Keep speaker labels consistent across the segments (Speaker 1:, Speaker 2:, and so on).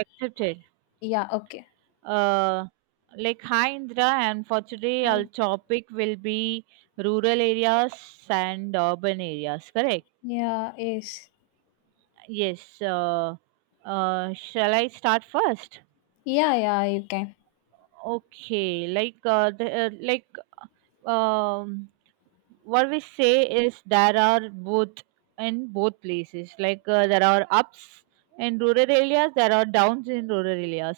Speaker 1: Accepted.
Speaker 2: Yeah, okay.
Speaker 1: Uh, like, hi Indra, and for today our
Speaker 2: I
Speaker 1: topic will be rural areas and urban areas, correct?
Speaker 2: Yeah, yes.
Speaker 1: Yes. Shall I start first?
Speaker 2: Yeah, yeah, you can.
Speaker 1: Okay. Like, like, um, what we say is there are both in both places, like there are ups in rural areas, there are downs in rural areas,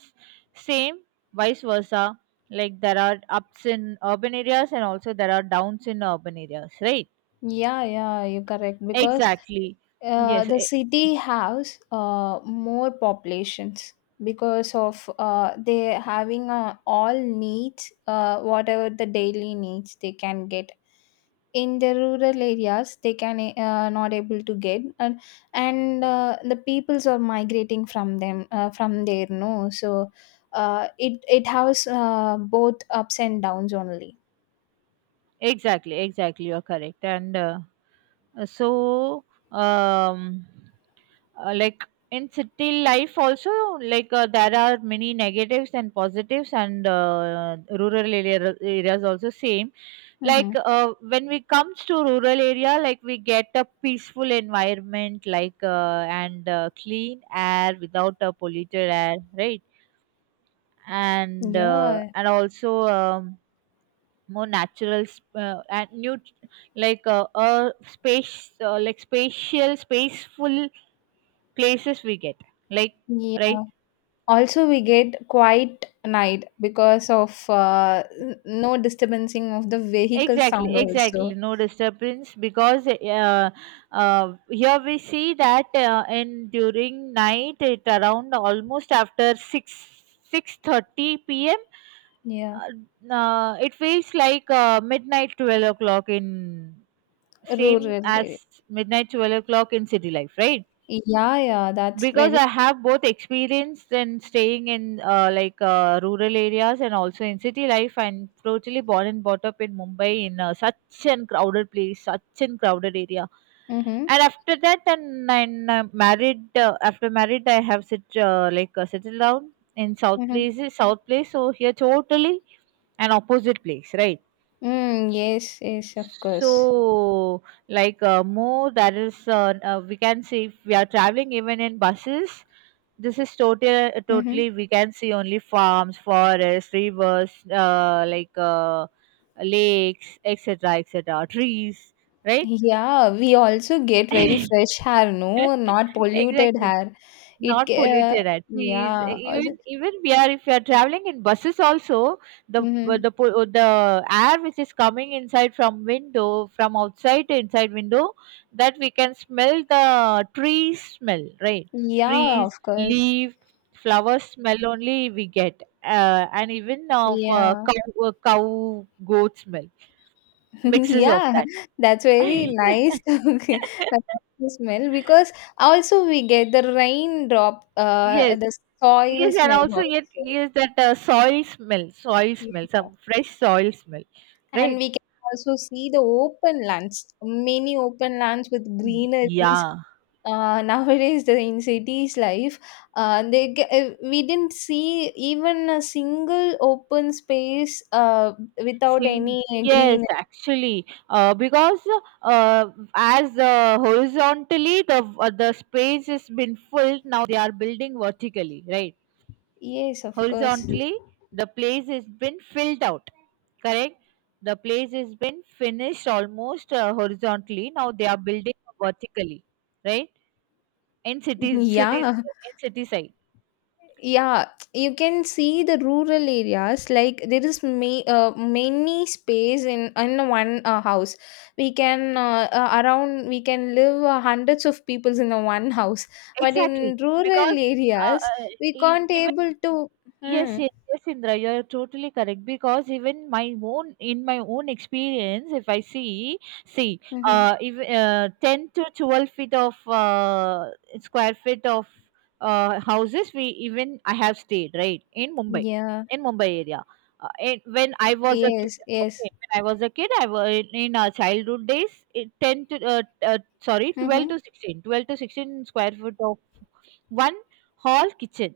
Speaker 1: same, vice versa. Like there are ups in urban areas and also there are downs in urban areas, right?
Speaker 2: Yeah, yeah, you correct because
Speaker 1: Exactly. Yes.
Speaker 2: the city has more populations because of they having all needs whatever the daily needs they can get. In the rural areas they can not able to get and and the peoples are migrating from them from there no, so it has both ups and downs only.
Speaker 1: Exactly, exactly, you're correct. And uh, so um uh, like in city life also, like there are many negatives and positives. And rural areas also same. Like
Speaker 2: Mm-hmm.
Speaker 1: when we comes to rural area, like we get a peaceful environment, like and clean air without a polluted air, right? And
Speaker 2: Yeah,
Speaker 1: and also more natural and new, like space, like spatial spaceful places we get, like,
Speaker 2: yeah,
Speaker 1: right?
Speaker 2: also we get quiet night because of no disturbing of the vehicle
Speaker 1: Exactly,
Speaker 2: sound
Speaker 1: exactly,
Speaker 2: also.
Speaker 1: no disturbance because here we see that in during night, it around almost after 6, 6:30 p.m.,
Speaker 2: Yeah,
Speaker 1: it feels like midnight 12 o'clock in,
Speaker 2: rural
Speaker 1: same as
Speaker 2: area.
Speaker 1: midnight 12 o'clock in city life, right?
Speaker 2: Yeah, yeah, that's
Speaker 1: Because
Speaker 2: very.
Speaker 1: I have both experience in staying in like rural areas and also in city life. I'm totally born and brought up in Mumbai, in such an crowded place, such an crowded area.
Speaker 2: Mm-hmm.
Speaker 1: And after that, and married. After married, I have sit like settled down in south
Speaker 2: Mm-hmm.
Speaker 1: place, south place. So here totally an opposite place, right?
Speaker 2: Mm, yes, yes, of course.
Speaker 1: So, like more, that is, we can see if we are traveling even in buses, this is totally,
Speaker 2: Mhm.
Speaker 1: totally, we can see only farms, forests, rivers, like lakes, etc., etc., trees, right?
Speaker 2: Yeah, we also get very fresh hair, no, not polluted
Speaker 1: Exactly,
Speaker 2: hair. It,
Speaker 1: not
Speaker 2: ca- uh,
Speaker 1: polluted at least.
Speaker 2: yeah, also.
Speaker 1: Even we are if we are traveling in buses also,
Speaker 2: Mm-hmm.
Speaker 1: the air which is coming inside from window, from outside to inside window, that we can smell the tree smell, right?
Speaker 2: Yeah,
Speaker 1: Trees,
Speaker 2: of course.
Speaker 1: leaf, flower smell only we get. And even of
Speaker 2: Yeah,
Speaker 1: cow goat smell, mixes of
Speaker 2: yeah,
Speaker 1: that.
Speaker 2: that's very nice. Okay, that smell because also we get the raindrop,
Speaker 1: Yes,
Speaker 2: the soil
Speaker 1: yes, and
Speaker 2: smell
Speaker 1: also yet
Speaker 2: also.
Speaker 1: yes that soil
Speaker 2: Yeah.
Speaker 1: smell, some fresh soil smell,
Speaker 2: And
Speaker 1: right?
Speaker 2: we can also see the open lands, many open lands with greeneries,
Speaker 1: Yeah.
Speaker 2: nowadays the in cities life, we didn't see even a single open space without
Speaker 1: sing.
Speaker 2: any
Speaker 1: Yes,
Speaker 2: green.
Speaker 1: actually, because uh, as horizontally the space has been filled, now they are building vertically, right?
Speaker 2: Yes, of course.
Speaker 1: Horizontally, the place has been filled out, correct? The place has been finished almost horizontally. Now they are building vertically, right? In cities,
Speaker 2: Yeah,
Speaker 1: in city side.
Speaker 2: yeah, you can see the rural areas like there is many space in one house. We can around we can live hundreds of peoples in a one house, but
Speaker 1: Exactly,
Speaker 2: in rural
Speaker 1: because uh,
Speaker 2: areas
Speaker 1: uh,
Speaker 2: we can't
Speaker 1: even.
Speaker 2: able to.
Speaker 1: Yes,
Speaker 2: Hmm.
Speaker 1: yes, yes, Indra, you are totally correct. Because even my own, in my own experience, if I see, see,
Speaker 2: Mm-hmm.
Speaker 1: if, 10 to 12 feet of square feet of houses, we even I have stayed right
Speaker 2: Yeah.
Speaker 1: in Mumbai area. And when I was a kid,
Speaker 2: Yes. Yes.
Speaker 1: okay, when I was a kid, I was in our childhood days, it, 12
Speaker 2: Mhm.
Speaker 1: to 16, 12 to 16 square foot of one hall kitchen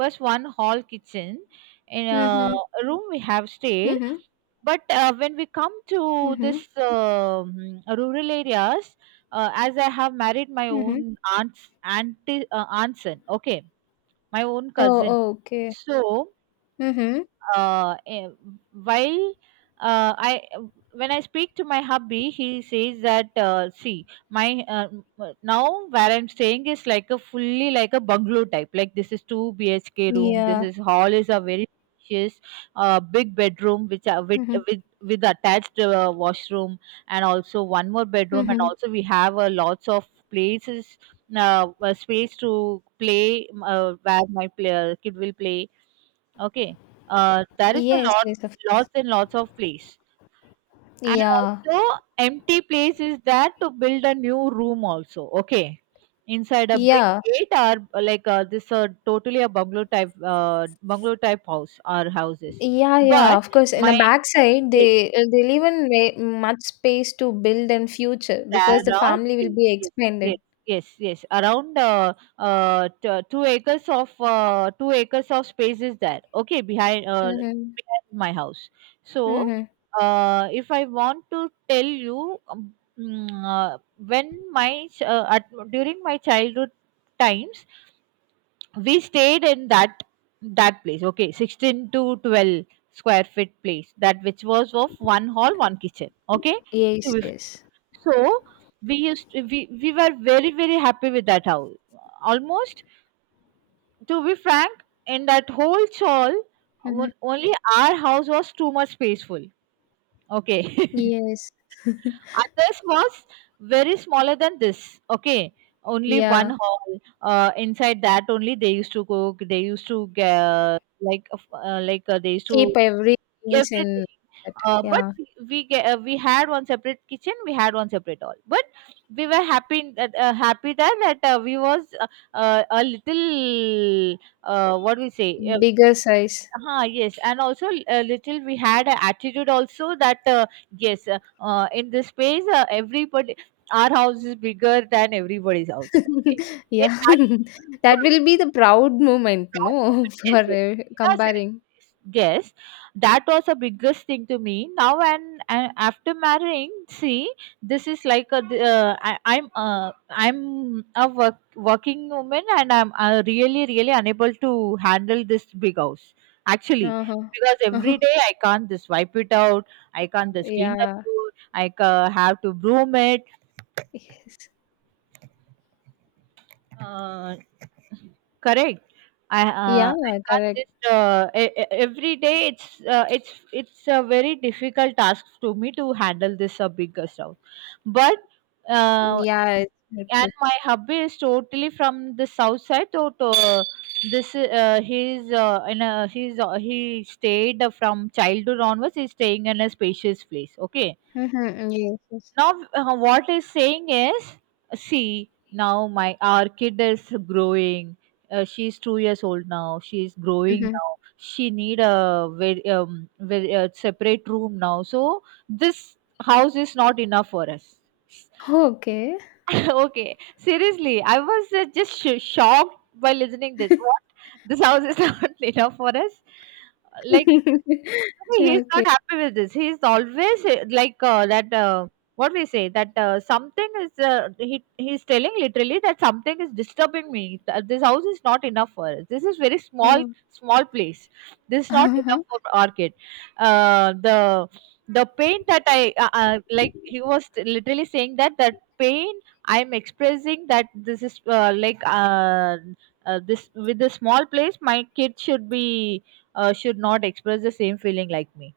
Speaker 1: bus one hall kitchen in
Speaker 2: Mhm.
Speaker 1: a room we have stayed.
Speaker 2: Mhm.
Speaker 1: But when we come to this
Speaker 2: Mhm.
Speaker 1: rural areas, as I have married my
Speaker 2: Mhm.
Speaker 1: own aunt's son, okay, my own
Speaker 2: Oh.
Speaker 1: cousin.
Speaker 2: Oh, okay.
Speaker 1: So
Speaker 2: Mhm.
Speaker 1: uh, eh, while I, when I speak to my hubby, he says that, see my now where I'm staying is like a fully like a bungalow type. Like this is 2 BHK room. This
Speaker 2: Yeah.
Speaker 1: is hall is a very spacious, big bedroom which are with
Speaker 2: Mhm.
Speaker 1: with with attached washroom, and also one more bedroom, and
Speaker 2: Mhm.
Speaker 1: also we have lots of places, space to play, where my kid will play. Okay. There is a
Speaker 2: Yes.
Speaker 1: lot,
Speaker 2: Yes. Of course.
Speaker 1: lots and lots of place. And
Speaker 2: Yeah.
Speaker 1: also, empty place is there to build a new room also. Okay. Inside a big
Speaker 2: Yeah.
Speaker 1: gate or like this totally a bungalow type house or houses.
Speaker 2: Yeah. Yeah.
Speaker 1: But
Speaker 2: Of course. In the
Speaker 1: my
Speaker 2: backside, they leave in much space to build and future because the
Speaker 1: There are
Speaker 2: family will
Speaker 1: space.
Speaker 2: be
Speaker 1: Yes, yes,
Speaker 2: expanded.
Speaker 1: yes, yes. Around 2 acres of 2 acres of space is there. Okay, behind
Speaker 2: Mhm.
Speaker 1: behind my house. So,
Speaker 2: Mhm.
Speaker 1: if I want to tell you, when during my childhood times, we stayed in that place. Okay, 16 to 12 square feet place. That which was of one hall, one kitchen. Okay, to
Speaker 2: Yes.
Speaker 1: be
Speaker 2: Yes.
Speaker 1: so, we used to, we were very very happy with that house. Almost to be frank, in that whole chawl,
Speaker 2: Mhm.
Speaker 1: only our house was too much spaceful. Okay.
Speaker 2: Yes.
Speaker 1: Others was very smaller than this. Okay, only one
Speaker 2: Yeah.
Speaker 1: hall. Inside that only they used to cook. They used to like they used to
Speaker 2: Keep everything
Speaker 1: everything.
Speaker 2: in that.
Speaker 1: But
Speaker 2: Yeah.
Speaker 1: we get, we had one separate kitchen, we had one separate all. But we were happy that, happy that that we was a little, what we say.
Speaker 2: Bigger size.
Speaker 1: Yes, and also a little we had an attitude also that, yes, in this space, everybody, our house is bigger than everybody's house, okay, in
Speaker 2: Yeah.
Speaker 1: that
Speaker 2: That will be the proud moment,
Speaker 1: proud
Speaker 2: no,
Speaker 1: moment.
Speaker 2: for
Speaker 1: Yes, yes.
Speaker 2: comparing.
Speaker 1: Yes, yes, that was the biggest thing to me now. And after marrying, see, this is like a I, I'm I'm a working woman, and I'm really really unable to handle this big house, actually.
Speaker 2: Uh-huh.
Speaker 1: Because every
Speaker 2: Uh-huh.
Speaker 1: day I can't just wipe it out, I can't just clean the
Speaker 2: Yeah.
Speaker 1: floor, I have to broom it.
Speaker 2: Yes.
Speaker 1: uh, Correct.
Speaker 2: Yeah,
Speaker 1: I can't
Speaker 2: correct.
Speaker 1: just every day. It's it's a very difficult task to me to handle this bigger south. But uh,
Speaker 2: Yeah, it's very true.
Speaker 1: and my hubby is totally from the south side. So to, this he's in a he's he stayed from childhood onwards. He's staying in a spacious place. Okay,
Speaker 2: Mm-hmm. Yes, yes.
Speaker 1: now what is saying is, see, now my our kid is growing. She's 2 years old now, she's growing
Speaker 2: Mm-hmm.
Speaker 1: now, she need a very, very separate room now, so this house is not enough for us.
Speaker 2: Okay.
Speaker 1: Okay, seriously I was just shocked by listening this what. This house is not enough for us, like. He's not
Speaker 2: Okay.
Speaker 1: happy with this. He's always like that. What we say that, something is he's telling literally that something is disturbing me. This house is not enough for us. This is very small,
Speaker 2: Oh.
Speaker 1: small place. This is not enough
Speaker 2: Uh-huh.
Speaker 1: for our kid. Uh, the the pain that I like he was literally saying, that that pain I'm expressing, that this is like this with the small place, my kid should be, should not express the same feeling like me.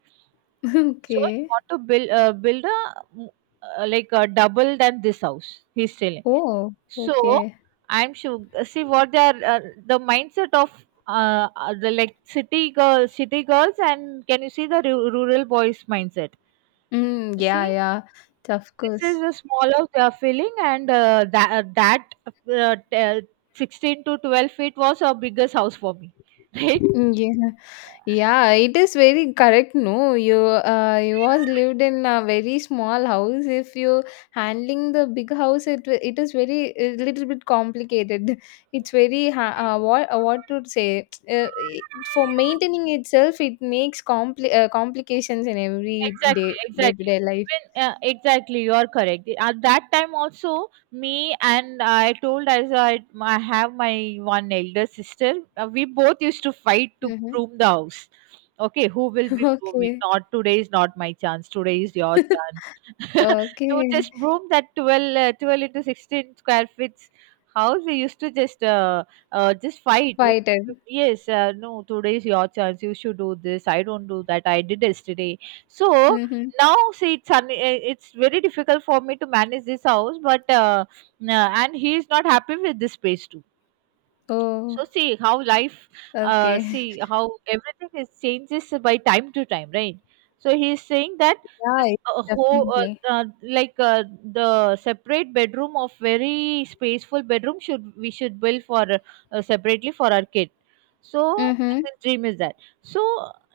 Speaker 1: So you
Speaker 2: Okay.
Speaker 1: want to build build a, like a double than this house. He's selling.
Speaker 2: Oh,
Speaker 1: So
Speaker 2: okay.
Speaker 1: I'm sure. See what they are, the mindset of, the like city girls, and can you see the rural boys mindset?
Speaker 2: Mm, yeah,
Speaker 1: See,
Speaker 2: yeah. Of
Speaker 1: this is
Speaker 2: course.
Speaker 1: a small house they are filling, and 16 to 12 feet was our biggest house for me, right?
Speaker 2: Mm, yeah, yeah, it is very correct. No, you you was lived in a very small house. If you handling the big house, it is very a little bit complicated. It's very what to say, for maintaining itself. It makes complications in every
Speaker 1: Exactly,
Speaker 2: day to
Speaker 1: exactly.
Speaker 2: day life.
Speaker 1: even Exactly, you are correct. At that time also, me and I told as I have my one elder sister, we both used to fight to
Speaker 2: Mm-hmm.
Speaker 1: broom the house. Okay, who will be brooming.
Speaker 2: Okay,
Speaker 1: Not today, is not my chance, today is your chance. To
Speaker 2: okay,
Speaker 1: just broom that 12 into 16 square feet house we used to just fight.
Speaker 2: fighted.
Speaker 1: Yes, no, today is your chance, you should do this, I don't do that, I did yesterday. So
Speaker 2: Mm-hmm.
Speaker 1: now see, it's it's very difficult for me to manage this house, but and he is not happy with this space too. So
Speaker 2: Oh,
Speaker 1: see how life,
Speaker 2: okay.
Speaker 1: see how everything is changes by time to time, right? So he is saying that,
Speaker 2: Yeah,
Speaker 1: this
Speaker 2: it-
Speaker 1: whole
Speaker 2: Definitely.
Speaker 1: like the separate bedroom of very spaceful bedroom should we should build for, separately for our kid. So
Speaker 2: Mm-hmm.
Speaker 1: his dream is that. So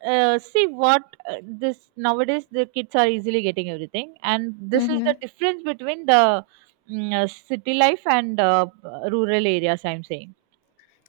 Speaker 1: see what, this nowadays the kids are easily getting everything, and this is the
Speaker 2: Mm-hmm.
Speaker 1: difference between the, city life and rural areas. I'm saying.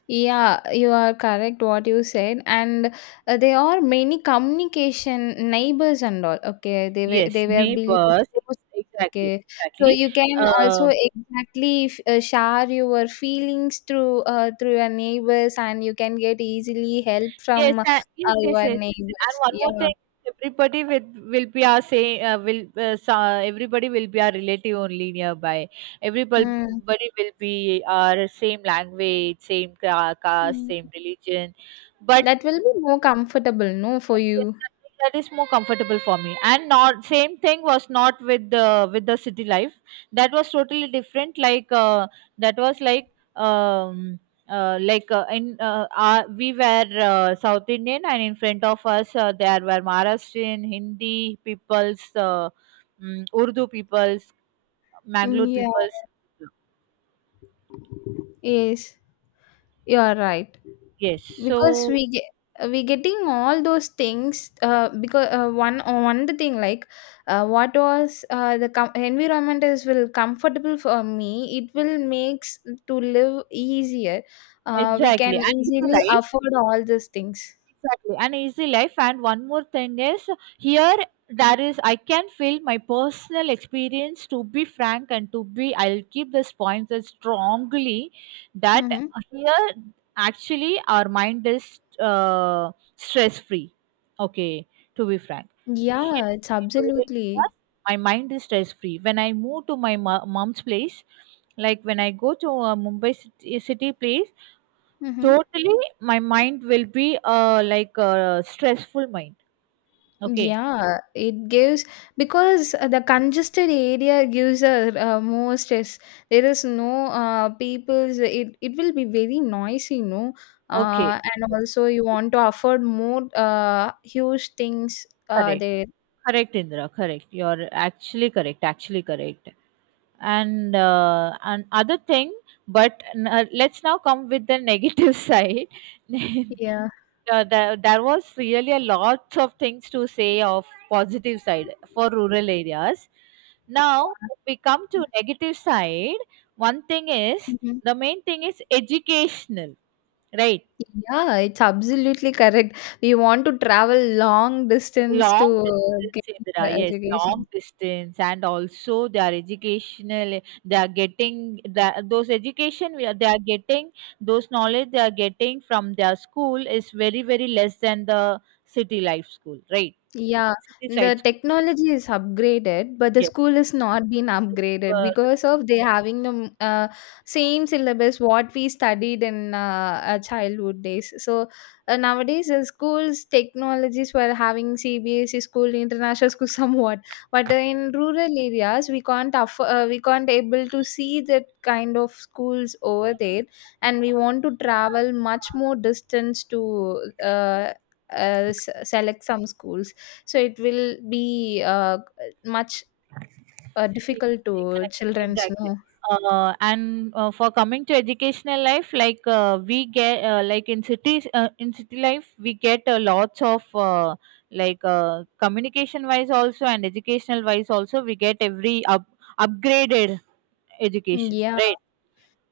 Speaker 2: Yeah, you are correct what you said, and there are many communication neighbors and all. Okay,
Speaker 1: Yes,
Speaker 2: they were building.
Speaker 1: neighbors.
Speaker 2: Posts.
Speaker 1: Exactly,
Speaker 2: Okay, so
Speaker 1: exactly.
Speaker 2: you can
Speaker 1: Uh,
Speaker 2: also exactly share your feelings through through your neighbors, and you can get easily help
Speaker 1: yes,
Speaker 2: from
Speaker 1: yes, yes, yes,
Speaker 2: your
Speaker 1: yes. And
Speaker 2: neighbors.
Speaker 1: one more
Speaker 2: Yeah,
Speaker 1: thing, everybody with will be our say will, so, everybody will be our relative only nearby. Everybody
Speaker 2: mm.
Speaker 1: will be our same language, same caste,
Speaker 2: Mm.
Speaker 1: same religion, but
Speaker 2: That will be more comfortable, no, for
Speaker 1: yes,
Speaker 2: you.
Speaker 1: yes, that is more comfortable for me. And not same thing was not with the city life. That was totally different. Like that was um like in we were South Indian, and in front of us there were Maharashtrian, Hindi peoples, Urdu peoples,
Speaker 2: Mm,
Speaker 1: Mangalore
Speaker 2: yeah,
Speaker 1: peoples.
Speaker 2: yes, you are right.
Speaker 1: Yes,
Speaker 2: Because
Speaker 1: so
Speaker 2: we getting all those things, because one the thing like what was the environment is will comfortable for me, it will makes to live easier. We
Speaker 1: exactly. And
Speaker 2: can
Speaker 1: if you
Speaker 2: easily
Speaker 1: like.
Speaker 2: afford all these things.
Speaker 1: Exactly, an easy life. And one more thing is here there is I can feel my personal experience, to be frank, and to be I'll keep this point as strongly, that
Speaker 2: Mm-hmm.
Speaker 1: here actually our mind is stress free. Okay, to be frank. Here
Speaker 2: Yeah, it's
Speaker 1: in rural
Speaker 2: absolutely.
Speaker 1: areas, my mind is stress free. When I move to my mom's place, like when I go to a Mumbai city, city place,
Speaker 2: Mm-hmm.
Speaker 1: totally, my mind will be like a stressful mind. Okay.
Speaker 2: Yeah, it gives, because the congested area gives a more stress. There is no people's. It will be very noisy, no.
Speaker 1: Okay.
Speaker 2: And also you want to afford more huge things
Speaker 1: Correct.
Speaker 2: there.
Speaker 1: Correct, Indra. Correct. You're actually correct. Actually correct. And other thing, but let's now come with the negative side.
Speaker 2: Yeah.
Speaker 1: There, there was really a lot of things to say of positive side for rural areas. Now, if we come to negative side, one thing is
Speaker 2: Mhm.
Speaker 1: the main thing is educational. Right.
Speaker 2: Yeah, it's absolutely correct. We want to travel long distance
Speaker 1: Long
Speaker 2: to get
Speaker 1: distance,
Speaker 2: the
Speaker 1: Indra. Yes, long
Speaker 2: education.
Speaker 1: distance, and also they are educational. They are getting the, those education. They are getting those knowledge. They are getting from their school is very very less than the city life school. Right.
Speaker 2: Yeah,
Speaker 1: City side
Speaker 2: the
Speaker 1: school.
Speaker 2: technology is upgraded, but the
Speaker 1: Yes.
Speaker 2: school is not been upgraded
Speaker 1: Uh,
Speaker 2: because of they having the same syllabus what we studied in our childhood days. So nowadays, the schools technologies were having CBSE school, international school, somewhat. But in rural areas, we can't able to see that kind of schools over there, and we want to travel much more distance to select some schools, so it will be much
Speaker 1: E-
Speaker 2: difficult to
Speaker 1: Exactly,
Speaker 2: children's
Speaker 1: exactly.
Speaker 2: know.
Speaker 1: And For coming to educational life, we get like in cities, in city life, we get lots of communication wise also and educational wise also, we get every up upgraded education,
Speaker 2: Yeah,
Speaker 1: right?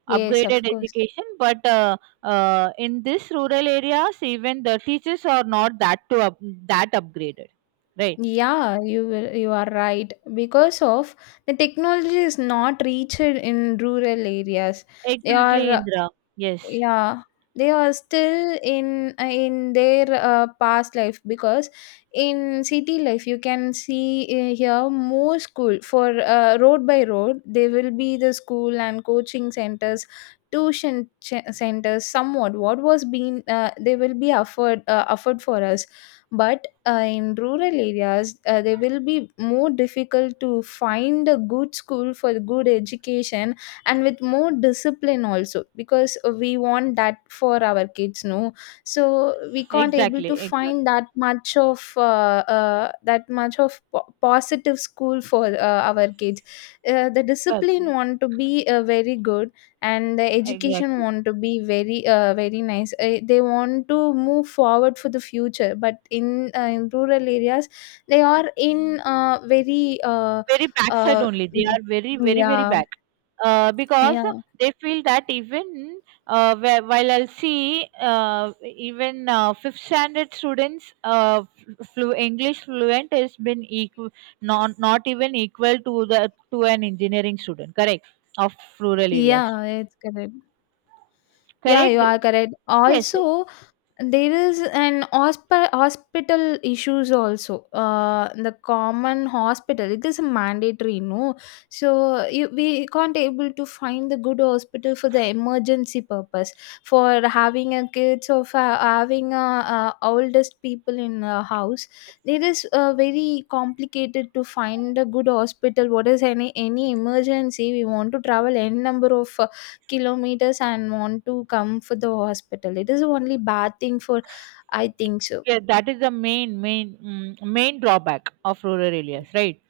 Speaker 2: yes, of
Speaker 1: Upgraded
Speaker 2: course.
Speaker 1: education, but in this rural areas, even the teachers are not that that upgraded, right?
Speaker 2: Yeah, you will, you are right, because of the technology is not reached in rural areas. They
Speaker 1: Exactly,
Speaker 2: are.
Speaker 1: Indra. Yes,
Speaker 2: Yeah, they are still in their past life, because in city life you can see, here more school for road by road there will be the school and coaching centers, tuition centers, somewhat what was being they will be offered offered for us. But in rural areas they will be more difficult to find a good school for good education, and with more discipline also, because we want that for our kids, no, so we can't able to
Speaker 1: exactly, exactly.
Speaker 2: find that much of positive school for our kids. The
Speaker 1: Correct.
Speaker 2: discipline want to be very good, and the education
Speaker 1: Exactly.
Speaker 2: want to be very, very nice. They want to move forward for the future, but in rural areas they are in very
Speaker 1: Very backside
Speaker 2: uh,
Speaker 1: only. They are very, very, very
Speaker 2: yeah,
Speaker 1: back. Because
Speaker 2: yeah.
Speaker 1: they feel that even while I'll see even fifth standard students, English fluent has been equal, not even equal to the to an engineering student, correct, of rural areas.
Speaker 2: Yeah, it's correct. Yeah,
Speaker 1: Correct.
Speaker 2: you are correct.
Speaker 1: Yes, yes.
Speaker 2: Also, there is an hospital issues also. The common hospital, it is mandatory, no. So you, we can't able to find the good hospital for the emergency purpose, for having a kids or for having a oldest people in a house. It is very complicated to find a good hospital. What is any emergency? We want to travel n number of kilometers and want to come for the hospital. It is only bad thing for, I think so.
Speaker 1: Yeah, that is the main drawback of rural areas, right?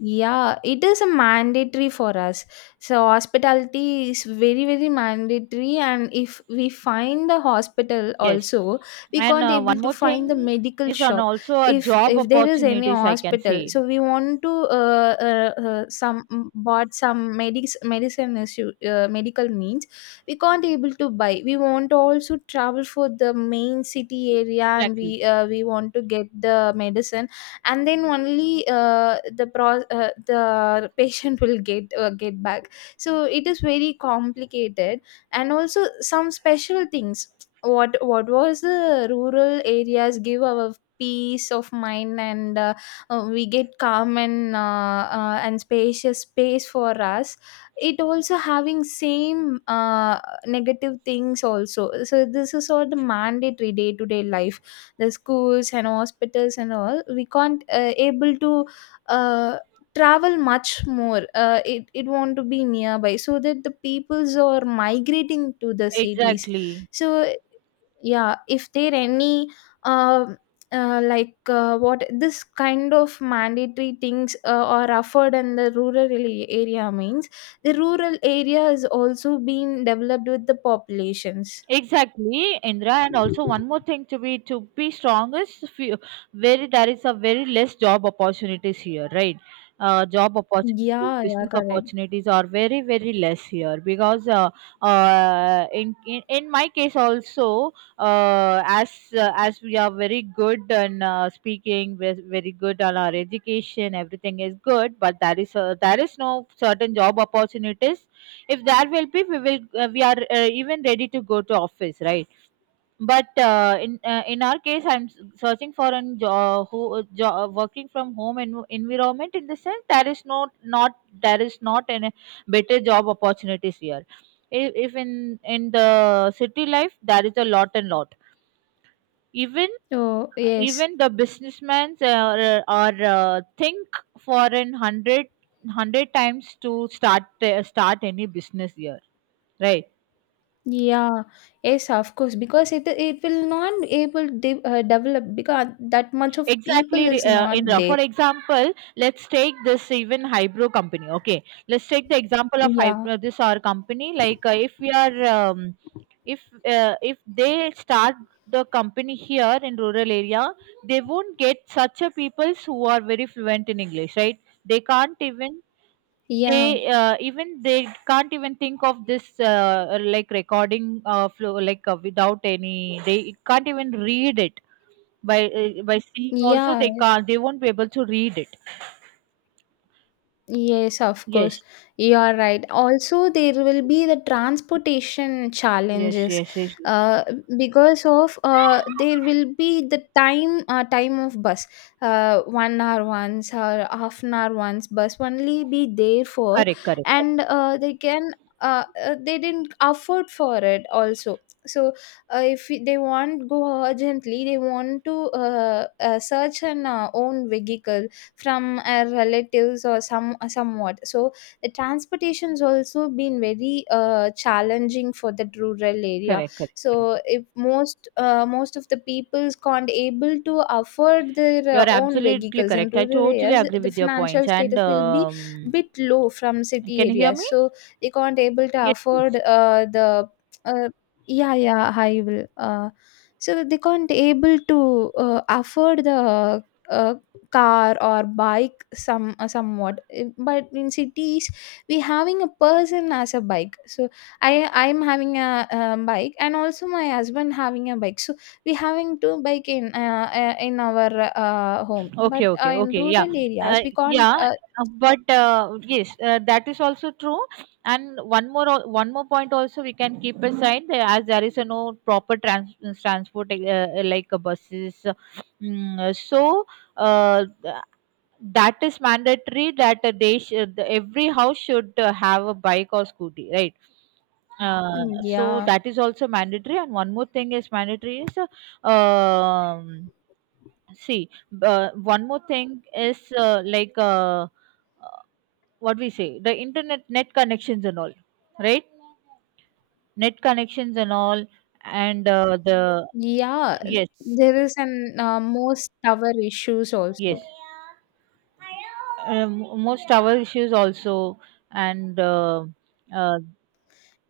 Speaker 2: Yeah, it is a mandatory for us. So hospitality is very, very mandatory. And if we find the hospital
Speaker 1: Yes.
Speaker 2: also, we
Speaker 1: And,
Speaker 2: can't able
Speaker 1: one
Speaker 2: to
Speaker 1: more
Speaker 2: find the
Speaker 1: thing
Speaker 2: medical
Speaker 1: is on
Speaker 2: shop.
Speaker 1: also a job
Speaker 2: If there is any
Speaker 1: opportunities, I can
Speaker 2: hospital,
Speaker 1: say.
Speaker 2: so we want to some, mm, bought some medics medicine issue, medical means we can't able to buy. We want to also travel for the main city area, and
Speaker 1: Exactly.
Speaker 2: we want to get the medicine, and then only the patient will get back, so it is very complicated. And also some special things, what was the rural areas give our peace of mind, and we get calm and spacious space for us. It also having same negative things also, so this is all the mandatory day to day life. The schools and hospitals and all we can't able to uh, travel much more. It want to be nearby, so that the peoples are migrating to the cities.
Speaker 1: Exactly.
Speaker 2: So yeah, if there any, um, what this kind of mandatory things are offered in the rural area means the rural area is also being developed with the populations.
Speaker 1: Exactly, Indra, and also one more thing to be strong is few, very there is a very less job opportunities here, right? Job opportunities,
Speaker 2: Yeah, yeah,
Speaker 1: business
Speaker 2: correct.
Speaker 1: opportunities are very very less here, because in, in my case also, uh, as as we are very good in speaking, we're very good on our education, everything is good, but there is no certain job opportunities. If that will be, we will we are even ready to go to office, right? But in our case, I'm searching for an job, who a working from home environment, in the sense there is no, not, there is not any better job opportunities here. If, if in in the city life there is a lot and lot. Even
Speaker 2: Oh yes.
Speaker 1: even the businessmen are think for an hundred times to start any business here, right?
Speaker 2: Yeah, yes, of course, because it will not able develop because that much of
Speaker 1: Exactly,
Speaker 2: people is not
Speaker 1: Indra, for
Speaker 2: there.
Speaker 1: example, let's take this even Hybro company. Okay, let's take the example of
Speaker 2: Yeah,
Speaker 1: Hybro, this our company. Like if we are if if they start the company here in rural area, they won't get such a peoples who are very fluent in English, right? They can't even, they
Speaker 2: yeah,
Speaker 1: even they can't even think of this like recording flow like without any, they can't even read it. By by seeing also
Speaker 2: yeah.
Speaker 1: they can't, they won't be able to read it.
Speaker 2: Yes, of course.
Speaker 1: Yes,
Speaker 2: You are right. Also, there will be the transportation
Speaker 1: yes,
Speaker 2: challenges,
Speaker 1: yes. Yes, yes.
Speaker 2: uh, because of there will be the time of bus, 1 hour once or half an hour once bus only be there for.
Speaker 1: Correct, correct, correct.
Speaker 2: And they didn't afford for it also. So if they want go urgently, they want to search an own vehicle from relatives or some somewhat, so the transportation's also been very challenging for that rural area.
Speaker 1: Correct, correct, correct.
Speaker 2: So if most most of the peoples can't able to afford their
Speaker 1: You're
Speaker 2: own
Speaker 1: absolutely
Speaker 2: vehicles in
Speaker 1: correct. I
Speaker 2: rural
Speaker 1: totally
Speaker 2: areas,
Speaker 1: agree
Speaker 2: the
Speaker 1: with your
Speaker 2: financial
Speaker 1: points. And
Speaker 2: status will be bit low from city
Speaker 1: can you hear
Speaker 2: areas,
Speaker 1: me?
Speaker 2: so they can't able to
Speaker 1: Yes,
Speaker 2: afford
Speaker 1: yes.
Speaker 2: the uh, yeah, yeah, I will so that they can't able to afford the, uh, car or bike, some somewhat. But in cities we having a person as a bike, so I'm having a, uh, bike, and also my husband having a bike, so we having two bike in our home, but
Speaker 1: Okay, okay,
Speaker 2: in
Speaker 1: okay. Yeah,
Speaker 2: rural areas we can't
Speaker 1: yeah. Uh, but yes, that is also true. And one more, one more point also we can keep aside there, as there is a no proper transport like buses. So uh, th- that is mandatory that they every house should have a bike or scooty, right? Uh, so
Speaker 2: yeah,
Speaker 1: that is also mandatory. And one more thing is mandatory is see, one more thing is uh, what we say the internet net connections and all, right? Net connections and all, and
Speaker 2: yeah,
Speaker 1: yes,
Speaker 2: there is an most tower issues
Speaker 1: yes,
Speaker 2: also.
Speaker 1: most tower issues also, and uh,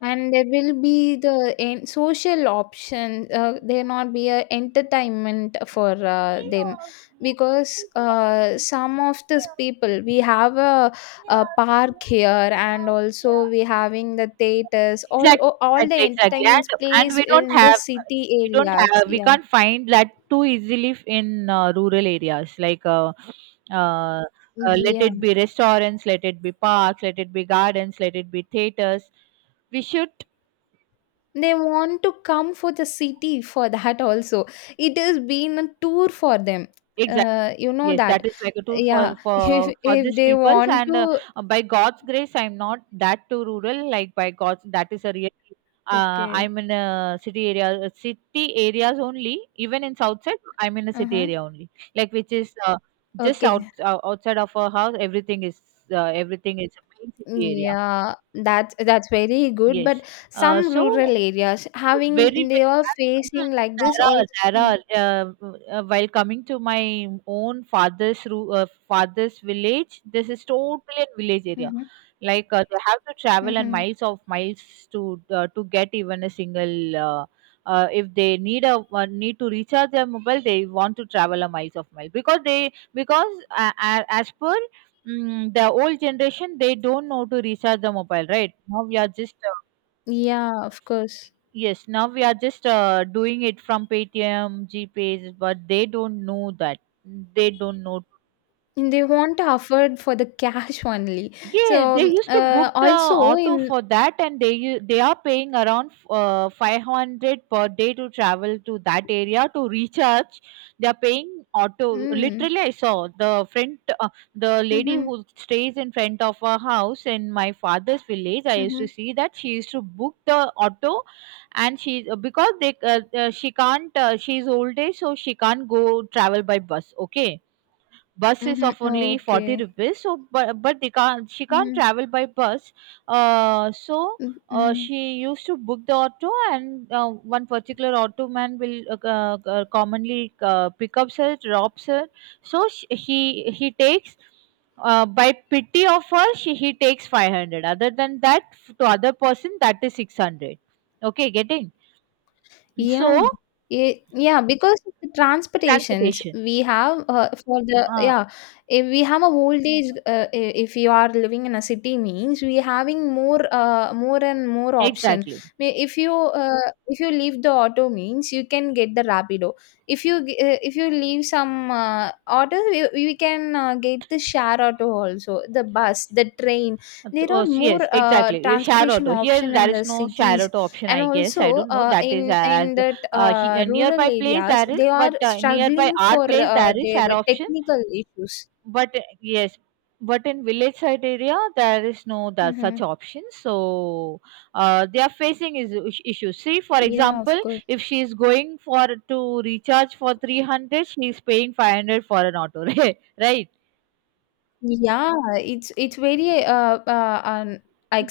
Speaker 2: And there will be the social option, there not be a entertainment for them, because some of these people, we have a park here, and also we having the theaters,
Speaker 1: exactly,
Speaker 2: all the
Speaker 1: exactly, exactly.
Speaker 2: entertainments
Speaker 1: And
Speaker 2: place
Speaker 1: we don't
Speaker 2: in the
Speaker 1: have,
Speaker 2: city
Speaker 1: we don't
Speaker 2: areas,
Speaker 1: have, we
Speaker 2: yeah.
Speaker 1: can't find that too easily in rural areas. Uh, Let
Speaker 2: Yeah,
Speaker 1: it be restaurants, let it be parks, let it be gardens, let it be theaters. We should
Speaker 2: they want to come for the city for that also. It has been a tour for them.
Speaker 1: exactly.
Speaker 2: You know
Speaker 1: Yes,
Speaker 2: that.
Speaker 1: that is like a tour
Speaker 2: Yeah,
Speaker 1: for
Speaker 2: if
Speaker 1: these
Speaker 2: they
Speaker 1: peoples,
Speaker 2: want
Speaker 1: and
Speaker 2: to
Speaker 1: by God's grace, I'm not that too rural. Like by God's, that is a really.
Speaker 2: okay.
Speaker 1: I'm in a city area, city areas only. Even in south side, I'm in a city
Speaker 2: Uh-huh.
Speaker 1: area only. Like which is just
Speaker 2: Okay.
Speaker 1: outside of our house. Everything is a main city area.
Speaker 2: Yeah, that's very good.
Speaker 1: Yes.
Speaker 2: But some rural
Speaker 1: So
Speaker 2: areas having
Speaker 1: very,
Speaker 2: they
Speaker 1: very,
Speaker 2: are
Speaker 1: yes,
Speaker 2: facing like this
Speaker 1: there are
Speaker 2: all. Mm.
Speaker 1: while coming to my own father's village, this is totally a village area.
Speaker 2: Mm-hmm.
Speaker 1: Like they have to travel and
Speaker 2: Mm-hmm.
Speaker 1: miles of miles to get even a single. If they need a need to recharge their mobile, they want to travel a miles of mile, because they because as per the old generation, they don't know to recharge the mobile. Right now, we are just,
Speaker 2: Yeah, of course.
Speaker 1: yes, now we are just doing it from Paytm, GPays, but they don't know that. They don't know.
Speaker 2: And they want to afford for the cash only.
Speaker 1: Yes,
Speaker 2: So,
Speaker 1: they used to book the
Speaker 2: also
Speaker 1: auto
Speaker 2: in,
Speaker 1: for that, and they are paying around 500 per day to travel to that area to recharge. They are paying auto.
Speaker 2: mm,
Speaker 1: Literally, I saw the front the lady
Speaker 2: mm-hmm,
Speaker 1: who stays in front of her house in my father's village. I used
Speaker 2: mm-hmm,
Speaker 1: to see that she used to book the auto, and she, because they she can't, she's old age, so she can't go travel by bus. Okay, bus is
Speaker 2: mm-hmm,
Speaker 1: of only 40
Speaker 2: okay.
Speaker 1: rupees, so but they can't, she can't
Speaker 2: Mm-hmm.
Speaker 1: travel by bus. Uh, so
Speaker 2: Mm-hmm.
Speaker 1: she used to book the auto, and one particular auto man will commonly pick up her, drops her. So sh he takes by pity of her, she he takes 500. Other than that, to other person that is 600. Okay, getting,
Speaker 2: Yeah.
Speaker 1: so
Speaker 2: Yeah, because of the transportations
Speaker 1: transportation
Speaker 2: we have for the
Speaker 1: uh,
Speaker 2: yeah, if we have a old age, if you are living in a city means we having more and more option.
Speaker 1: exactly.
Speaker 2: If you leave the auto means you can get the Rapido. If you leave some auto, we can get the share auto also, the bus, the train. There are more
Speaker 1: Yes, exactly. Your share
Speaker 2: transportation
Speaker 1: auto. Here,
Speaker 2: option
Speaker 1: there
Speaker 2: in
Speaker 1: is
Speaker 2: the
Speaker 1: no share
Speaker 2: cities,
Speaker 1: auto option,
Speaker 2: and
Speaker 1: I guess. I
Speaker 2: also
Speaker 1: don't know. That is
Speaker 2: in in that rural
Speaker 1: nearby place
Speaker 2: areas
Speaker 1: there is,
Speaker 2: they are
Speaker 1: but nearby
Speaker 2: struggling
Speaker 1: our
Speaker 2: for
Speaker 1: place there is
Speaker 2: their
Speaker 1: share option.
Speaker 2: technical issues.
Speaker 1: But yes, but in village side area there is no that such
Speaker 2: Mm-hmm.
Speaker 1: option. So they are facing is issues. See, for
Speaker 2: Yeah, of
Speaker 1: example,
Speaker 2: course.
Speaker 1: if she is going for to recharge for 300, she is paying 500 for an auto, right?
Speaker 2: Yeah, it's very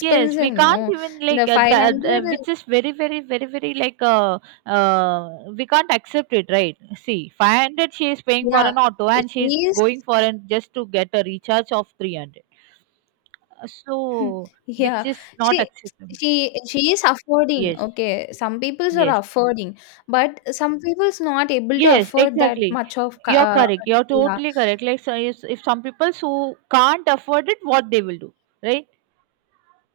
Speaker 1: Yes, we can't
Speaker 2: no?
Speaker 1: even like
Speaker 2: The
Speaker 1: that,
Speaker 2: 500.
Speaker 1: which is very, very, very, very like uh, we can't accept it, right? See, 500 she is paying for
Speaker 2: Yeah,
Speaker 1: an auto, and she is
Speaker 2: she is.
Speaker 1: going for an just to get a recharge of 300. So, which
Speaker 2: Yeah,
Speaker 1: is not
Speaker 2: she
Speaker 1: acceptable.
Speaker 2: she is affording,
Speaker 1: Yes,
Speaker 2: okay, some people's are
Speaker 1: yes,
Speaker 2: affording, but some people's not able to
Speaker 1: yes,
Speaker 2: afford that
Speaker 1: exactly.
Speaker 2: much of
Speaker 1: You're correct. You're
Speaker 2: yeah.
Speaker 1: totally correct. Like, so if some people who can't afford it, what they will do, right?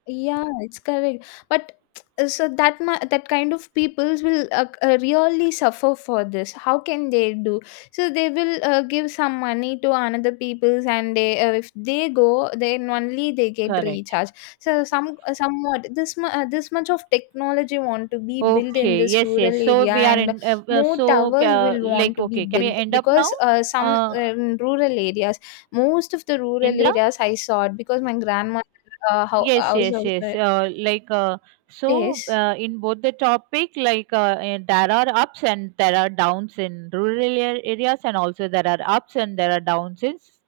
Speaker 2: Yeah, it's correct. But so that kind of peoples will really suffer for this. How can they do? So they will give some money to another peoples, and they if they go, then only they get
Speaker 1: Correct.
Speaker 2: recharge. So somewhat this much of technology want to be built in
Speaker 1: Okay,
Speaker 2: this
Speaker 1: yes, yes.
Speaker 2: rural
Speaker 1: So
Speaker 2: area,
Speaker 1: we are
Speaker 2: and
Speaker 1: in.
Speaker 2: more
Speaker 1: So
Speaker 2: towers will
Speaker 1: like,
Speaker 2: want to be
Speaker 1: okay, can we
Speaker 2: built
Speaker 1: end up now,
Speaker 2: because some
Speaker 1: uh,
Speaker 2: in rural areas, most of the rural
Speaker 1: Indra?
Speaker 2: areas I saw it because my grandma how
Speaker 1: Yes,
Speaker 2: house
Speaker 1: yes,
Speaker 2: also.
Speaker 1: yes. Like, so
Speaker 2: Yes.
Speaker 1: in both the topic, like there are ups and there are downs in areas, and also there are ups and there are downs in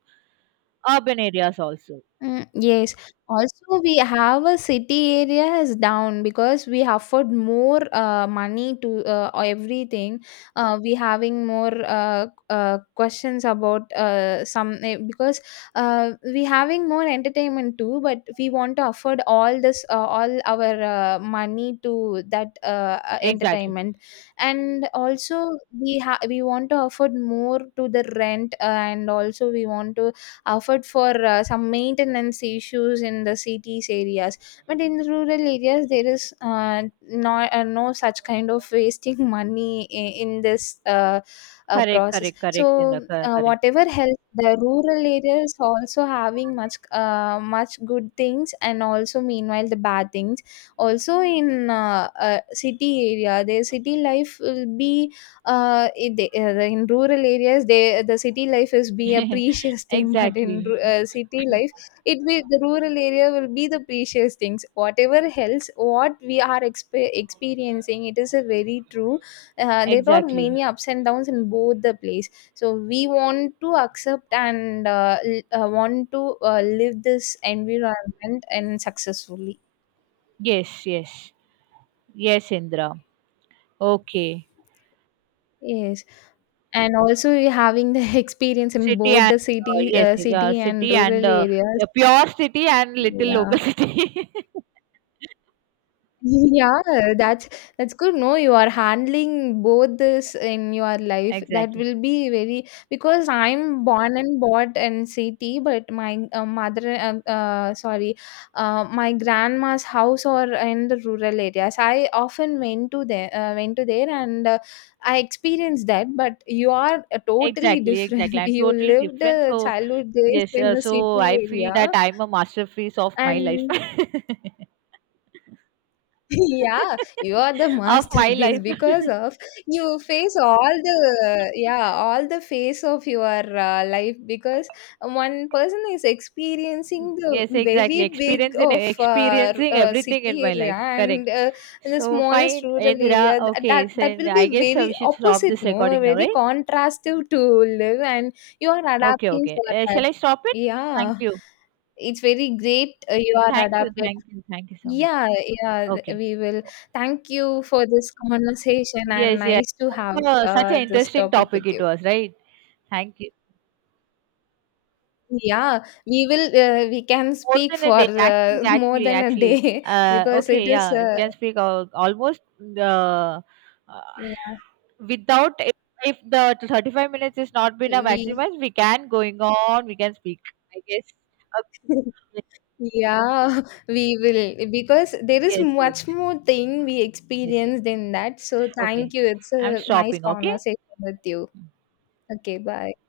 Speaker 1: urban areas also.
Speaker 2: Mm, yes. Also, we have a city area is down because we afford more money to everything. We having more questions about some because we having more entertainment too, but we want to afford all this all our money to that
Speaker 1: Exactly.
Speaker 2: entertainment, and also we want to afford more to the rent, and also we want to offered for some maintenance issues in the cities areas, but in rural areas there is no, no such kind of wasting money in this
Speaker 1: Correct,
Speaker 2: process.
Speaker 1: correct, correct,
Speaker 2: So
Speaker 1: Indra. Correct.
Speaker 2: whatever help, the rural areas also having much good things, and also meanwhile the bad things also in city area, their city life will be in rural areas the city life is be a precious thing. But
Speaker 1: Exactly,
Speaker 2: city life it will, the rural area will be the precious things. Whatever else what we are experiencing, it is a very true. There are
Speaker 1: exactly.
Speaker 2: many ups and downs in both the place. So we want to accept and want to live this environment and successfully.
Speaker 1: Yes, yes, yes, Indra. Okay.
Speaker 2: Yes. And also you're having the experience in
Speaker 1: City
Speaker 2: both
Speaker 1: and
Speaker 2: the
Speaker 1: yes,
Speaker 2: city and
Speaker 1: city
Speaker 2: rural
Speaker 1: and
Speaker 2: areas.
Speaker 1: a pure city and little local
Speaker 2: Yeah.
Speaker 1: city.
Speaker 2: Yeah, that's that's good. No, you are handling both this in your life. That
Speaker 1: Exactly,
Speaker 2: will be very because I'm born and bought in city, but my mother, sorry, my grandma's house are in the rural areas. I often went to there, and I experienced that. But you are totally
Speaker 1: exactly, exactly.
Speaker 2: different.
Speaker 1: I'm
Speaker 2: You
Speaker 1: totally
Speaker 2: lived
Speaker 1: different. So
Speaker 2: childhood days
Speaker 1: yes,
Speaker 2: in a
Speaker 1: so
Speaker 2: city
Speaker 1: I feel
Speaker 2: area,
Speaker 1: that I'm a masterpiece of my life.
Speaker 2: and Yeah, you are the
Speaker 1: Of my
Speaker 2: masterpiece
Speaker 1: life.
Speaker 2: because of you face all the yeah all the phase of your life, because one person is experiencing the
Speaker 1: Yes, exactly.
Speaker 2: very big
Speaker 1: Experiencing
Speaker 2: of
Speaker 1: experiencing everything in
Speaker 2: city
Speaker 1: my
Speaker 2: area
Speaker 1: life. Correct.
Speaker 2: and in the
Speaker 1: So
Speaker 2: smallest
Speaker 1: fine,
Speaker 2: rural
Speaker 1: Indra.
Speaker 2: area. Th-
Speaker 1: Okay,
Speaker 2: that
Speaker 1: so
Speaker 2: that will be
Speaker 1: I guess we
Speaker 2: very
Speaker 1: should stop
Speaker 2: opposite,
Speaker 1: this
Speaker 2: no,
Speaker 1: recording now,
Speaker 2: very
Speaker 1: right?
Speaker 2: contrastive to live, and you are
Speaker 1: Okay,
Speaker 2: adapting
Speaker 1: okay.
Speaker 2: for that.
Speaker 1: Shall I stop it? Thank
Speaker 2: Yeah,
Speaker 1: you.
Speaker 2: it's very great. You are
Speaker 1: Thank you,
Speaker 2: adapted.
Speaker 1: thank you, thank you so much.
Speaker 2: Yeah, yeah,
Speaker 1: Okay.
Speaker 2: we will. Thank you for this conversation and
Speaker 1: Yes, yes.
Speaker 2: nice to
Speaker 1: Such
Speaker 2: have
Speaker 1: a, such an
Speaker 2: this
Speaker 1: interesting
Speaker 2: topic
Speaker 1: topic
Speaker 2: with
Speaker 1: it
Speaker 2: you.
Speaker 1: was, right? Thank you.
Speaker 2: Yeah, we will. We can
Speaker 1: More
Speaker 2: speak
Speaker 1: than a
Speaker 2: for
Speaker 1: day, actually,
Speaker 2: more
Speaker 1: actually,
Speaker 2: than a
Speaker 1: actually.
Speaker 2: day because it
Speaker 1: Okay,
Speaker 2: is.
Speaker 1: yeah, if we
Speaker 2: Uh,
Speaker 1: can speak almost uh, uh,
Speaker 2: yeah,
Speaker 1: without if, if the 35 minutes is not been a
Speaker 2: we.
Speaker 1: maximum, we can going on, we can speak. I guess. Okay.
Speaker 2: Yeah, we will because there is
Speaker 1: Yes, yes,
Speaker 2: much more thing we
Speaker 1: yes, yes.
Speaker 2: experienced in that. So
Speaker 1: Okay.
Speaker 2: thank you. It's
Speaker 1: I'm
Speaker 2: a nice
Speaker 1: stopping. Okay.
Speaker 2: conversation with you. Okay, bye.